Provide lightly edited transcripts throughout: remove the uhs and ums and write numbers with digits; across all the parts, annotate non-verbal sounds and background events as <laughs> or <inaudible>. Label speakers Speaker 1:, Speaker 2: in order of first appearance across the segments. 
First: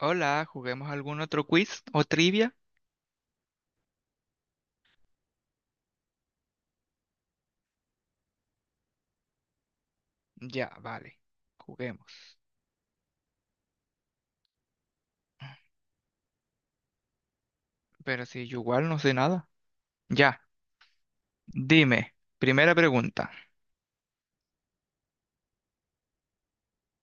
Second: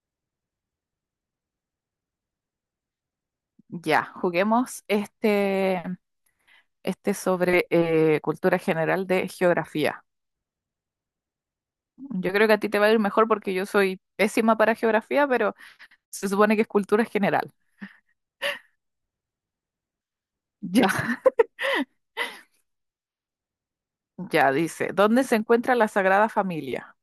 Speaker 1: Hola, ¿juguemos algún otro quiz o trivia?
Speaker 2: Ya, juguemos este sobre cultura general de geografía.
Speaker 1: Ya, vale,
Speaker 2: Yo
Speaker 1: juguemos.
Speaker 2: creo que a ti te va a ir mejor porque yo soy pésima para geografía, pero se supone que es cultura general.
Speaker 1: Pero si yo igual no sé nada. Ya,
Speaker 2: Ya, <laughs>
Speaker 1: dime, primera pregunta.
Speaker 2: ya dice, ¿dónde se encuentra la Sagrada Familia?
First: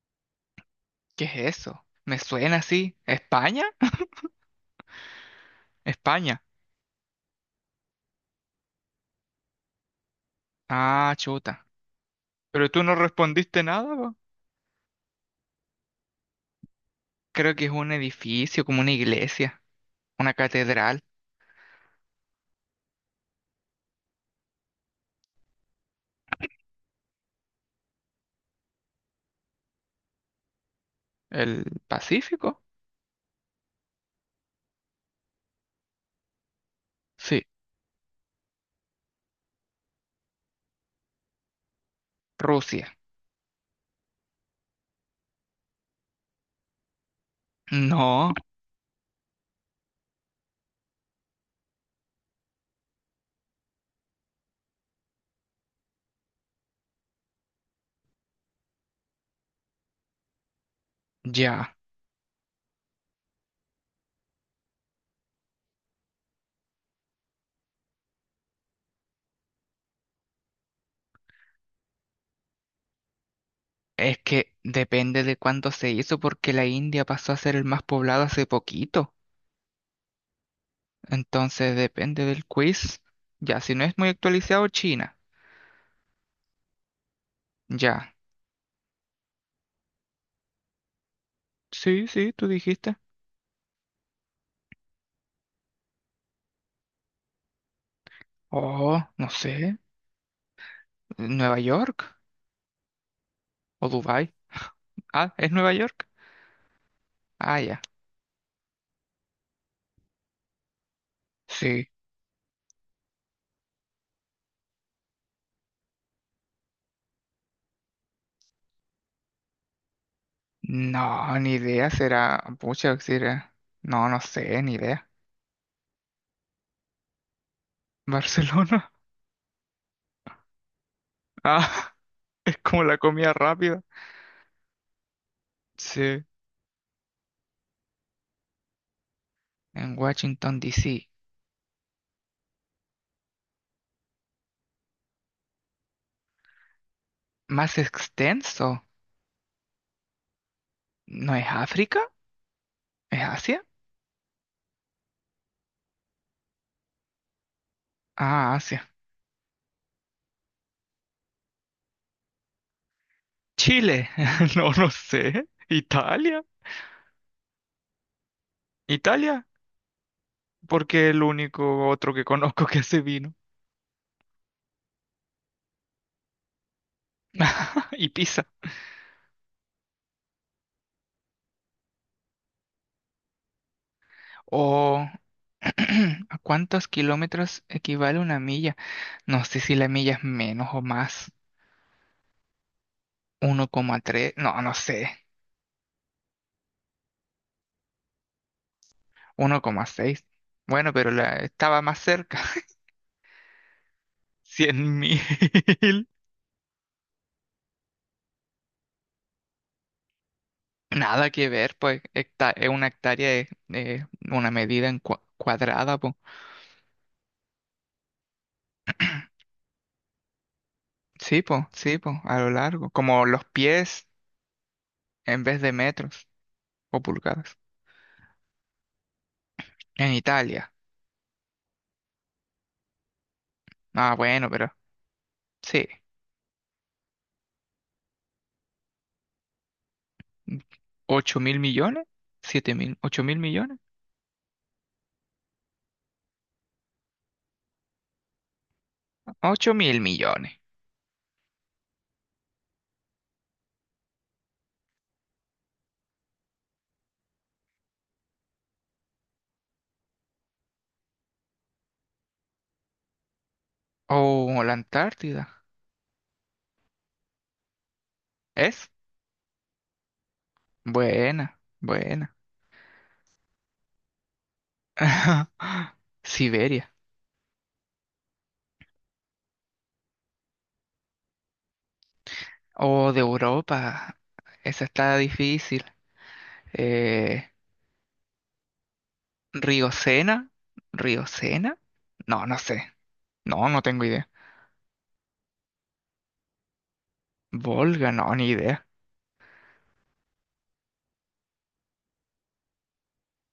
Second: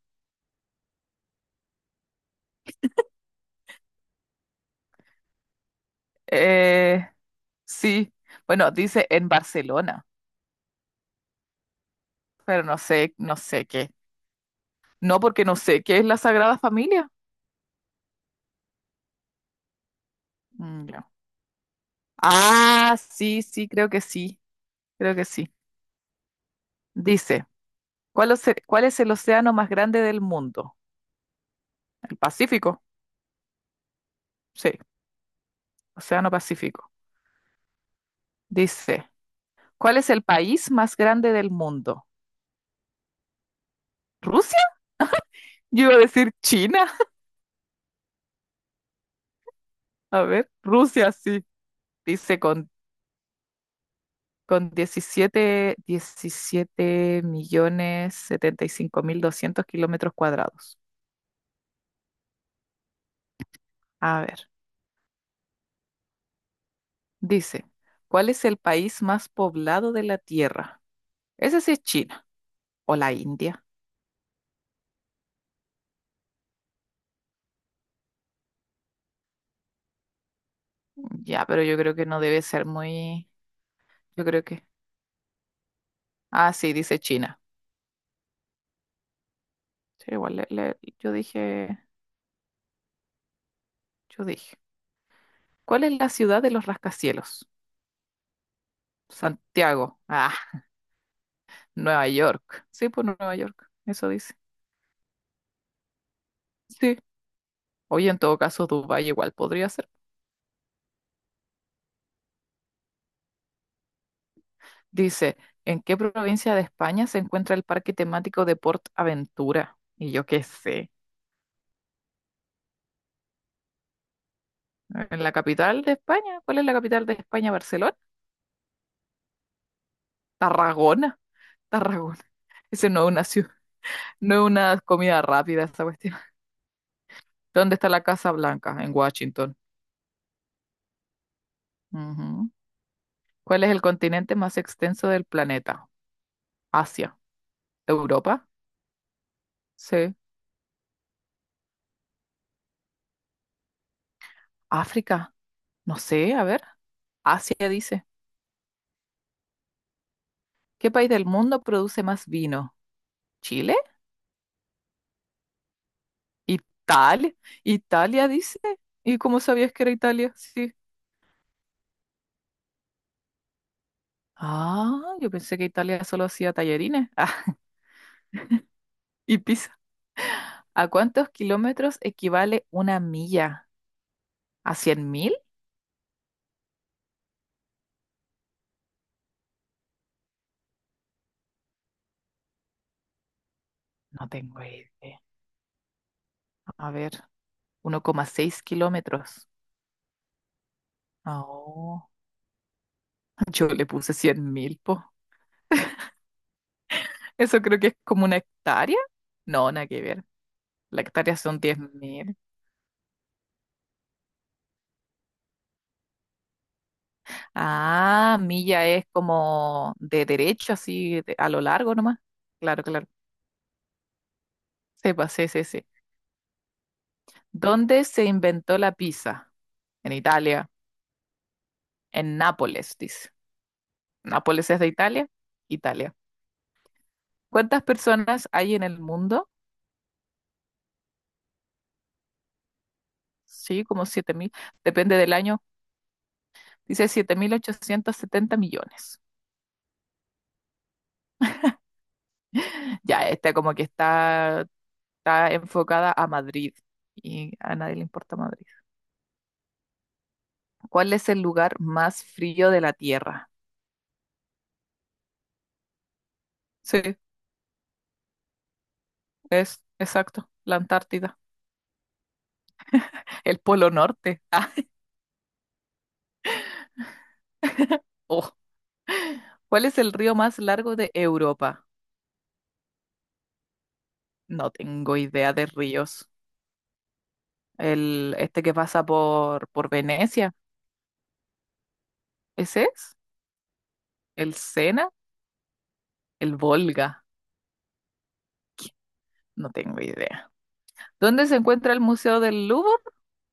Speaker 1: ¿Qué es eso? ¿Me suena así? ¿España? España.
Speaker 2: Eh, sí, bueno, dice en Barcelona,
Speaker 1: Ah, chuta.
Speaker 2: pero
Speaker 1: Pero
Speaker 2: no
Speaker 1: tú no
Speaker 2: sé, no
Speaker 1: respondiste
Speaker 2: sé qué.
Speaker 1: nada, po.
Speaker 2: No, porque no sé qué es la Sagrada Familia.
Speaker 1: Creo que es un edificio, como una iglesia, una
Speaker 2: Mm, ya.
Speaker 1: catedral.
Speaker 2: Ah, sí, sí, creo que sí, creo que sí. Dice. ¿Cuál es el océano más grande del mundo?
Speaker 1: ¿El
Speaker 2: ¿El
Speaker 1: Pacífico?
Speaker 2: Pacífico? Sí, Océano Pacífico.
Speaker 1: Sí.
Speaker 2: Dice, ¿cuál es el país más grande del mundo?
Speaker 1: Rusia.
Speaker 2: ¿Rusia? Yo iba a decir China. <laughs>
Speaker 1: No,
Speaker 2: A ver, Rusia sí. Dice con diecisiete millones 75 mil 200 kilómetros cuadrados.
Speaker 1: ya.
Speaker 2: A ver, dice, ¿cuál es el país más poblado de la Tierra? Ese sí es China o la India.
Speaker 1: Es que depende de cuándo se hizo, porque la India pasó a ser el más poblado hace poquito.
Speaker 2: Ya, pero
Speaker 1: Entonces
Speaker 2: yo creo que no
Speaker 1: depende
Speaker 2: debe
Speaker 1: del
Speaker 2: ser
Speaker 1: quiz.
Speaker 2: muy.
Speaker 1: Ya, si no es muy
Speaker 2: Yo creo que
Speaker 1: actualizado, China.
Speaker 2: Ah, sí, dice China.
Speaker 1: Ya.
Speaker 2: Sí, igual yo dije,
Speaker 1: Sí, sí, tú dijiste.
Speaker 2: yo dije. ¿Cuál es la ciudad de los rascacielos?
Speaker 1: Oh, no sé.
Speaker 2: Santiago. Ah,
Speaker 1: ¿Nueva
Speaker 2: Nueva
Speaker 1: York?
Speaker 2: York. Sí, pues Nueva York.
Speaker 1: ¿O
Speaker 2: Eso
Speaker 1: Dubai?
Speaker 2: dice.
Speaker 1: Ah, ¿es Nueva York?
Speaker 2: Sí.
Speaker 1: Ah, ya.
Speaker 2: Oye, en todo caso, Dubái igual podría ser.
Speaker 1: Sí.
Speaker 2: Dice, ¿en qué provincia de España se encuentra el parque temático de Port Aventura? Y yo qué sé.
Speaker 1: No, ni idea. Será. Pucha, será. No, no sé, ni idea.
Speaker 2: ¿En la capital de España? ¿Cuál es la capital de España? ¿Barcelona?
Speaker 1: ¿Barcelona?
Speaker 2: Tarragona.
Speaker 1: <laughs> Ah,
Speaker 2: Tarragona.
Speaker 1: es como
Speaker 2: Ese
Speaker 1: la
Speaker 2: no es una
Speaker 1: comida
Speaker 2: ciudad,
Speaker 1: rápida.
Speaker 2: no es una comida rápida esa cuestión.
Speaker 1: Sí.
Speaker 2: ¿Dónde está la Casa Blanca? En Washington.
Speaker 1: En Washington, D. C.
Speaker 2: Ujú. ¿Cuál es el continente más extenso del planeta? Asia.
Speaker 1: ¿Más
Speaker 2: ¿Europa?
Speaker 1: extenso?
Speaker 2: Sí.
Speaker 1: ¿No es África? ¿Es Asia?
Speaker 2: ¿África? No sé, a ver. Asia dice.
Speaker 1: Ah, Asia.
Speaker 2: ¿Qué país del mundo produce más vino? ¿Chile?
Speaker 1: Chile, <laughs> no, no sé. Italia,
Speaker 2: ¿Italia? ¿Italia dice? ¿Y cómo
Speaker 1: Italia,
Speaker 2: sabías que era Italia? Sí.
Speaker 1: porque es el único otro que conozco que hace vino.
Speaker 2: Ah, yo pensé que Italia solo hacía tallarines. <laughs> Ah,
Speaker 1: <laughs> Y Pisa.
Speaker 2: y pizza. ¿A cuántos kilómetros equivale una milla? ¿A
Speaker 1: O
Speaker 2: cien mil?
Speaker 1: <clears throat> ¿a cuántos kilómetros equivale una milla? No sé si la milla es menos o más. Uno coma
Speaker 2: No
Speaker 1: tres, no,
Speaker 2: tengo
Speaker 1: no sé.
Speaker 2: idea. A ver. 1,6 kilómetros.
Speaker 1: 1,6. Bueno, pero la, estaba más
Speaker 2: Oh,
Speaker 1: cerca.
Speaker 2: <laughs> yo le puse cien
Speaker 1: <laughs>
Speaker 2: mil, po.
Speaker 1: 100.000. <laughs>
Speaker 2: Eso creo que es como una hectárea. No, nada que ver. La
Speaker 1: Nada
Speaker 2: hectárea
Speaker 1: que
Speaker 2: son
Speaker 1: ver,
Speaker 2: diez
Speaker 1: pues
Speaker 2: mil.
Speaker 1: una hectárea es una medida en cuadrada.
Speaker 2: Ah, milla es como de derecho, así a lo largo
Speaker 1: Sí,
Speaker 2: nomás.
Speaker 1: po, a lo
Speaker 2: Claro,
Speaker 1: largo.
Speaker 2: claro.
Speaker 1: Como los pies
Speaker 2: Sepa,
Speaker 1: en
Speaker 2: sí,
Speaker 1: vez
Speaker 2: sí,
Speaker 1: de
Speaker 2: sí.
Speaker 1: metros o pulgadas.
Speaker 2: ¿Dónde se inventó la pizza? En
Speaker 1: En
Speaker 2: Italia.
Speaker 1: Italia.
Speaker 2: En Nápoles, dice.
Speaker 1: Ah, bueno,
Speaker 2: ¿Nápoles
Speaker 1: pero
Speaker 2: es de Italia?
Speaker 1: sí.
Speaker 2: Italia. ¿Cuántas personas hay en el mundo?
Speaker 1: ¿8.000 millones? ¿7.000? ¿8.000 millones?
Speaker 2: Sí, como 7000. Depende del año. Dice 7870 millones.
Speaker 1: 8.000 millones.
Speaker 2: Ya, esta como que está enfocada a Madrid y a nadie le importa Madrid. ¿Cuál es el lugar más frío de la Tierra?
Speaker 1: Oh, la Antártida.
Speaker 2: Sí,
Speaker 1: ¿Es?
Speaker 2: es exacto, la Antártida,
Speaker 1: Buena, buena.
Speaker 2: el Polo Norte. <laughs> Ah,
Speaker 1: <laughs> Siberia.
Speaker 2: oh. ¿Cuál es el río más largo de Europa?
Speaker 1: Oh, de Europa.
Speaker 2: No
Speaker 1: Esa está
Speaker 2: tengo idea de
Speaker 1: difícil.
Speaker 2: ríos.
Speaker 1: Eh,
Speaker 2: Este que pasa por
Speaker 1: Río Sena.
Speaker 2: Venecia,
Speaker 1: ¿Río Sena? No, no
Speaker 2: ¿ese
Speaker 1: sé.
Speaker 2: es?
Speaker 1: No, no tengo idea.
Speaker 2: ¿El Sena? ¿El Volga?
Speaker 1: Volga, no, ni idea.
Speaker 2: No tengo idea. ¿Dónde se encuentra el Museo del Louvre?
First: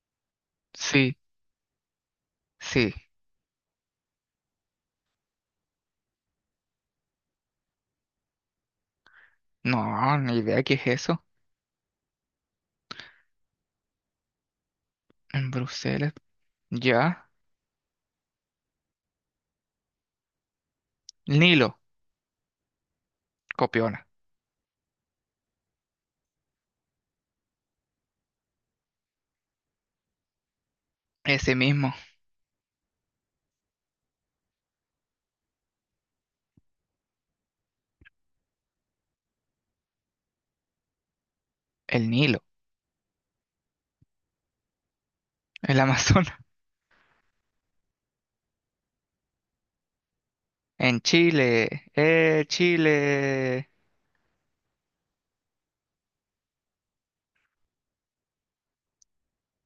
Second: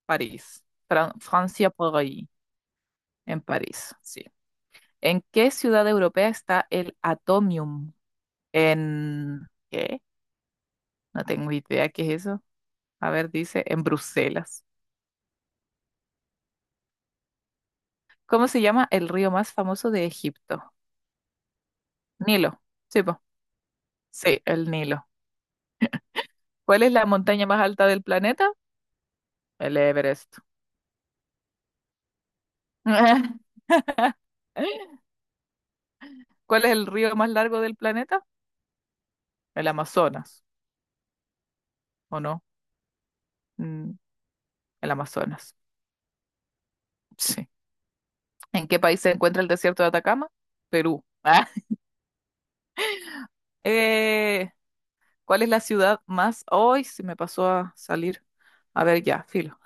Speaker 2: París, Fran-
Speaker 1: Sí,
Speaker 2: Francia por ahí,
Speaker 1: sí.
Speaker 2: en París, sí. ¿En qué ciudad europea está el Atomium? ¿Qué?
Speaker 1: No, ni idea qué es eso.
Speaker 2: No tengo idea qué es eso. A ver, dice, en Bruselas.
Speaker 1: En Bruselas. Ya.
Speaker 2: ¿Cómo se llama el río más famoso de Egipto?
Speaker 1: Nilo.
Speaker 2: Nilo. Sí, po.
Speaker 1: Copiona.
Speaker 2: Sí, el Nilo. ¿Cuál es la montaña más alta del planeta? El Everest.
Speaker 1: Ese mismo,
Speaker 2: <laughs> ¿Cuál es el río más largo del planeta? El Amazonas,
Speaker 1: el
Speaker 2: ¿o
Speaker 1: Nilo,
Speaker 2: no? Mm, el Amazonas.
Speaker 1: el Amazonas. <laughs>
Speaker 2: Sí. ¿En qué país se encuentra el desierto de Atacama?
Speaker 1: En
Speaker 2: Perú. <laughs> Ah.
Speaker 1: Chile, Chile.
Speaker 2: Eh, ¿Cuál es la ciudad más... Hoy se me pasó a salir. A ver, ya, filo.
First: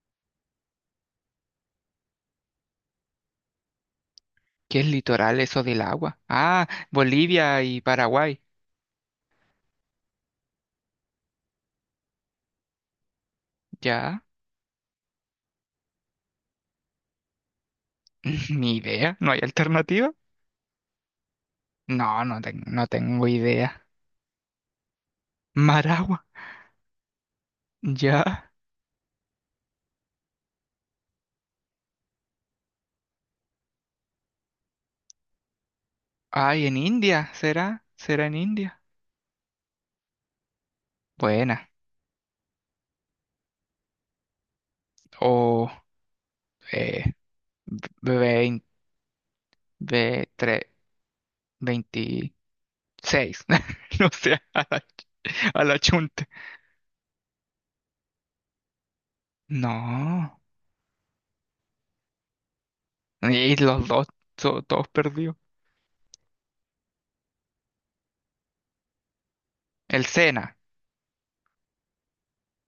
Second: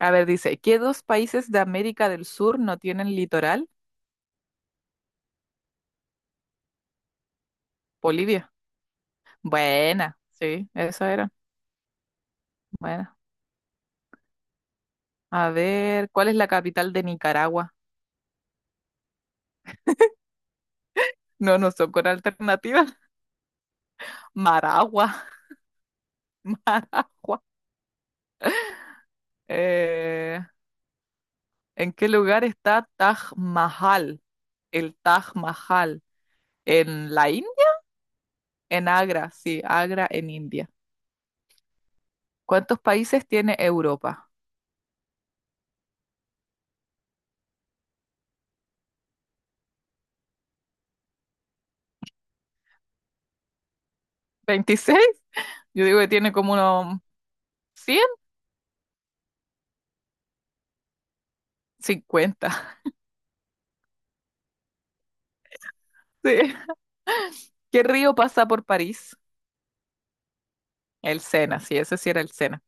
Speaker 2: A ver, dice, ¿qué dos países de América del Sur no tienen litoral?
Speaker 1: ¿Qué es litoral eso del agua? Ah, Bolivia y Paraguay.
Speaker 2: Bolivia. Buena, sí, esa era. Buena.
Speaker 1: Ya.
Speaker 2: A ver, ¿cuál es la capital de Nicaragua?
Speaker 1: <laughs> Ni idea, ¿no hay alternativa?
Speaker 2: No, no son con
Speaker 1: No, no, no
Speaker 2: alternativas.
Speaker 1: tengo idea.
Speaker 2: Maragua,
Speaker 1: Maragua,
Speaker 2: <laughs> Maragua.
Speaker 1: ya.
Speaker 2: Eh, ¿En qué lugar está Taj Mahal? El Taj Mahal.
Speaker 1: Ay, en
Speaker 2: ¿En
Speaker 1: India,
Speaker 2: la India?
Speaker 1: ¿será? ¿Será en India?
Speaker 2: En Agra, sí, Agra en India.
Speaker 1: Buena.
Speaker 2: ¿Cuántos países tiene Europa?
Speaker 1: O, eh, 20. 26. <laughs> No sé,
Speaker 2: ¿26?
Speaker 1: a la
Speaker 2: Yo digo que
Speaker 1: chunta.
Speaker 2: tiene como unos 100,
Speaker 1: No.
Speaker 2: 50. <laughs>
Speaker 1: Y los dos, todos perdidos.
Speaker 2: Sí. ¿Qué río pasa por París?
Speaker 1: El Sena.
Speaker 2: El Sena, sí, ese sí era el Sena.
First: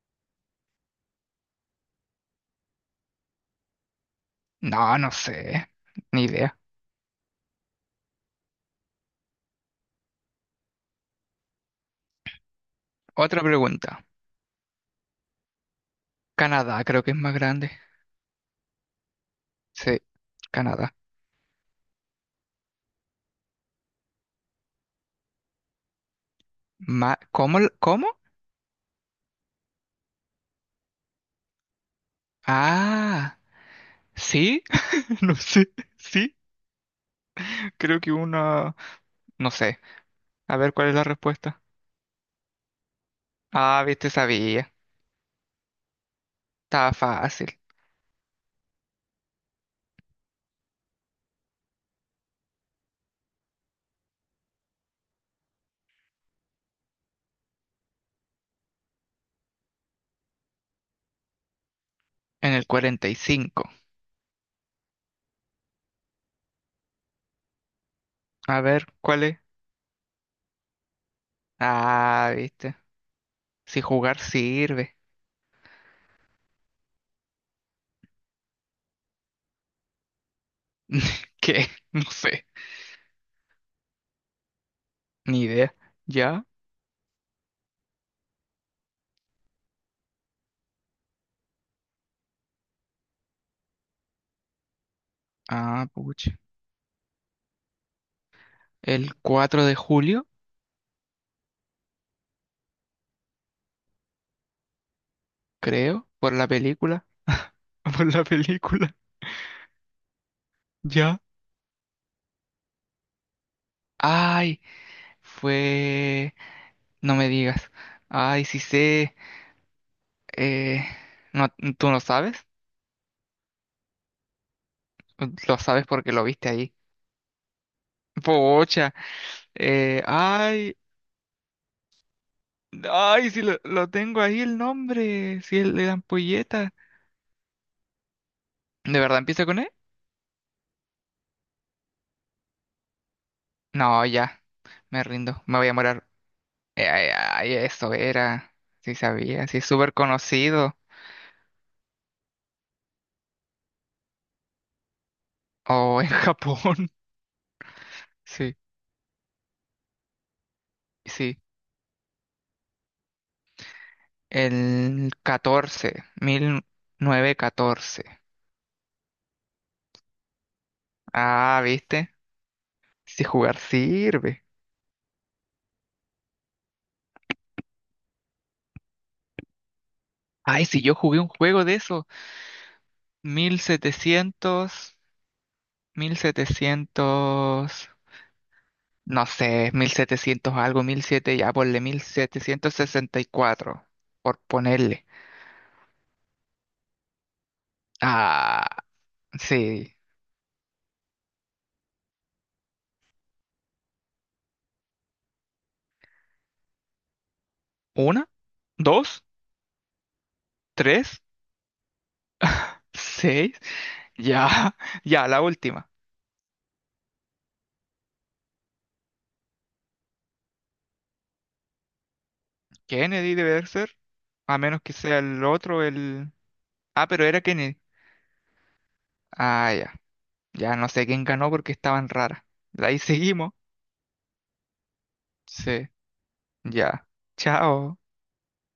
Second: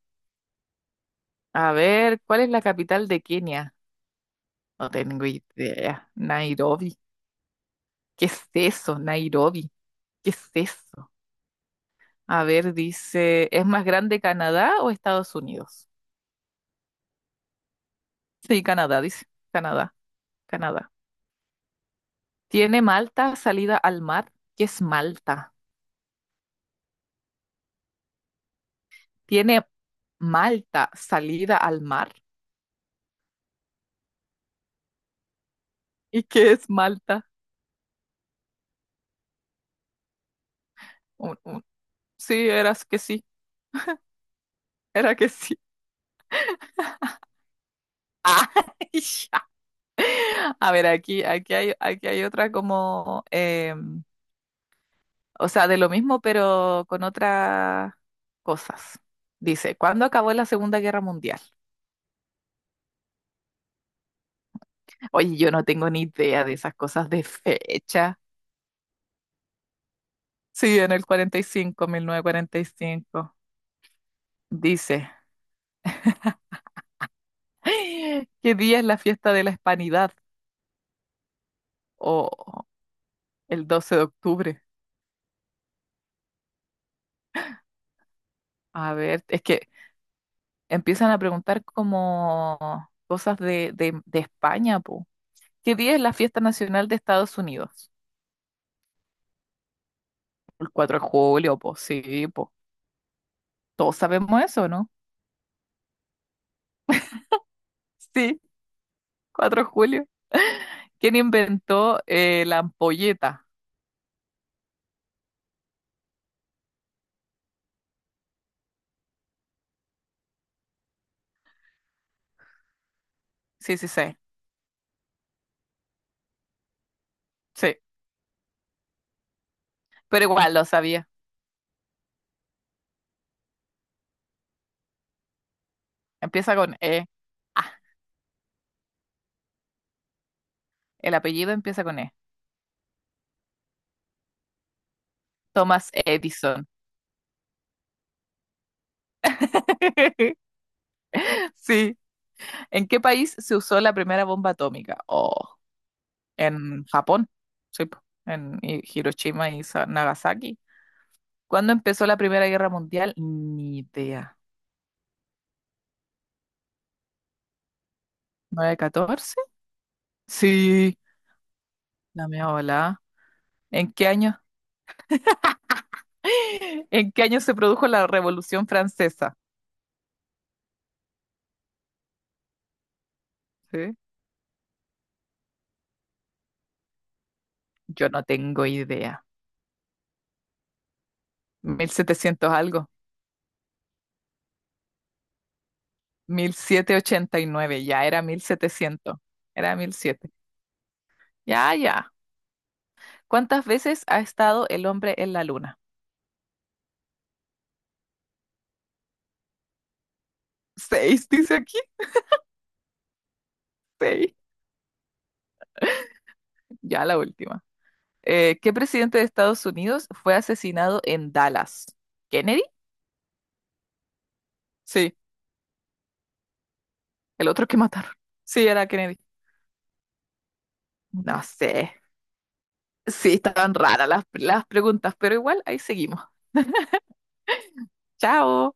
Speaker 2: A ver, ¿cuál es la capital de Kenia? No
Speaker 1: No, no
Speaker 2: tengo
Speaker 1: sé.
Speaker 2: idea.
Speaker 1: Ni idea.
Speaker 2: Nairobi. ¿Qué es eso? Nairobi. ¿Qué es eso? A ver,
Speaker 1: Otra
Speaker 2: dice, ¿es más
Speaker 1: pregunta.
Speaker 2: grande Canadá o Estados Unidos?
Speaker 1: Canadá creo que es más grande.
Speaker 2: Sí, Canadá, dice. Canadá,
Speaker 1: Sí,
Speaker 2: Canadá.
Speaker 1: Canadá.
Speaker 2: ¿Tiene Malta salida al mar? ¿Qué es Malta?
Speaker 1: Ma- ¿Cómo? L- ¿Cómo?
Speaker 2: Tiene Malta, salida al mar.
Speaker 1: Ah, sí. <laughs> No sé.
Speaker 2: ¿Y
Speaker 1: Sí,
Speaker 2: qué es Malta?
Speaker 1: creo que una... No sé. A ver cuál es la
Speaker 2: Un-
Speaker 1: respuesta.
Speaker 2: un- Sí, eras que sí,
Speaker 1: Ah, viste, sabía.
Speaker 2: era que sí.
Speaker 1: Estaba fácil.
Speaker 2: <laughs> Ah, ya. A ver, aquí hay otra como, o sea, de lo mismo, pero con otras cosas. Dice, ¿cuándo acabó la Segunda Guerra Mundial?
Speaker 1: En el 45.
Speaker 2: Oye, yo no tengo ni idea de esas cosas de fecha.
Speaker 1: A ver, ¿cuál es?
Speaker 2: Sí, en el cuarenta y cinco, mil novecientos
Speaker 1: Ah,
Speaker 2: cuarenta y
Speaker 1: viste.
Speaker 2: cinco.
Speaker 1: Si jugar sirve.
Speaker 2: Dice, <gasps> ¿qué día es la fiesta de la Hispanidad?
Speaker 1: <laughs> ¿Qué? No sé.
Speaker 2: Oh. El 12 de octubre.
Speaker 1: Ni idea. ¿Ya?
Speaker 2: A ver, es que empiezan a preguntar como cosas de España, po. ¿Qué
Speaker 1: Ah,
Speaker 2: día es la
Speaker 1: pucha.
Speaker 2: fiesta nacional de Estados Unidos?
Speaker 1: El 4 de julio,
Speaker 2: El 4 de julio, po, sí, po. Todos sabemos eso, ¿no?
Speaker 1: creo. Por la película. <laughs> Por la
Speaker 2: Sí,
Speaker 1: película.
Speaker 2: 4 de julio. <laughs> ¿Quién
Speaker 1: ¿Ya?
Speaker 2: inventó la ampolleta?
Speaker 1: Ay, fue... No me digas. Ay, sí sé. Eh... No, ¿tú no sabes?
Speaker 2: Sí, sí, sí,
Speaker 1: Lo sabes porque lo viste ahí.
Speaker 2: sí.
Speaker 1: Pocha.
Speaker 2: Pero igual lo
Speaker 1: Ay.
Speaker 2: sabía.
Speaker 1: Ay, si lo tengo ahí el nombre. Si el de la
Speaker 2: Empieza
Speaker 1: ampolleta.
Speaker 2: con E. Ah,
Speaker 1: ¿De verdad empieza con E?
Speaker 2: el apellido empieza con E.
Speaker 1: No, ya, me rindo, me voy a
Speaker 2: Thomas
Speaker 1: morar.
Speaker 2: Edison.
Speaker 1: Ay, ay, eso era, sí sabía, sí es súper
Speaker 2: <laughs>
Speaker 1: conocido.
Speaker 2: Sí. ¿En qué país se usó la primera bomba atómica? Oh.
Speaker 1: Oh, en <laughs>
Speaker 2: En
Speaker 1: Japón,
Speaker 2: Japón, sí, po,
Speaker 1: sí,
Speaker 2: en Hiroshima y Nagasaki.
Speaker 1: sí.
Speaker 2: ¿Cuándo empezó la Primera Guerra Mundial? Ni idea.
Speaker 1: El 14, catorce.
Speaker 2: 9 catorce? Sí,
Speaker 1: Ah, ¿viste?
Speaker 2: la mía volada.
Speaker 1: Si jugar
Speaker 2: ¿En qué año?
Speaker 1: sirve.
Speaker 2: <gasps> <laughs> ¿En qué año se produjo la Revolución Francesa?
Speaker 1: Ay, si yo jugué un juego de eso, mil
Speaker 2: Sí.
Speaker 1: setecientos mil setecientos
Speaker 2: Yo no tengo idea.
Speaker 1: no sé, 1700 algo, mil siete ya ponle
Speaker 2: Mil
Speaker 1: mil
Speaker 2: setecientos
Speaker 1: setecientos
Speaker 2: algo.
Speaker 1: sesenta y cuatro por ponerle.
Speaker 2: 1789. Ya era mil
Speaker 1: Ah.
Speaker 2: setecientos. Era mil
Speaker 1: Sí.
Speaker 2: siete. Ya, ya. ¿Cuántas veces ha estado el hombre en la luna?
Speaker 1: Una, dos,
Speaker 2: <laughs>
Speaker 1: tres,
Speaker 2: Seis, dice aquí.
Speaker 1: seis. <laughs>
Speaker 2: Seis.
Speaker 1: Ya, ya, la última.
Speaker 2: Ya la última. ¿Qué presidente de Estados Unidos fue asesinado en Dallas? ¿Kennedy?
Speaker 1: Kennedy debe de ser. A menos que
Speaker 2: Sí,
Speaker 1: sea el otro, el... Ah, pero era
Speaker 2: el otro que
Speaker 1: Kennedy.
Speaker 2: mataron. Sí, era Kennedy.
Speaker 1: Ah, ya. Ya no sé quién
Speaker 2: No
Speaker 1: ganó porque
Speaker 2: sé.
Speaker 1: estaban raras. Ahí
Speaker 2: Sí,
Speaker 1: seguimos.
Speaker 2: estaban raras las preguntas, pero igual ahí
Speaker 1: Sí,
Speaker 2: seguimos.
Speaker 1: ya. Chao.
Speaker 2: Chao.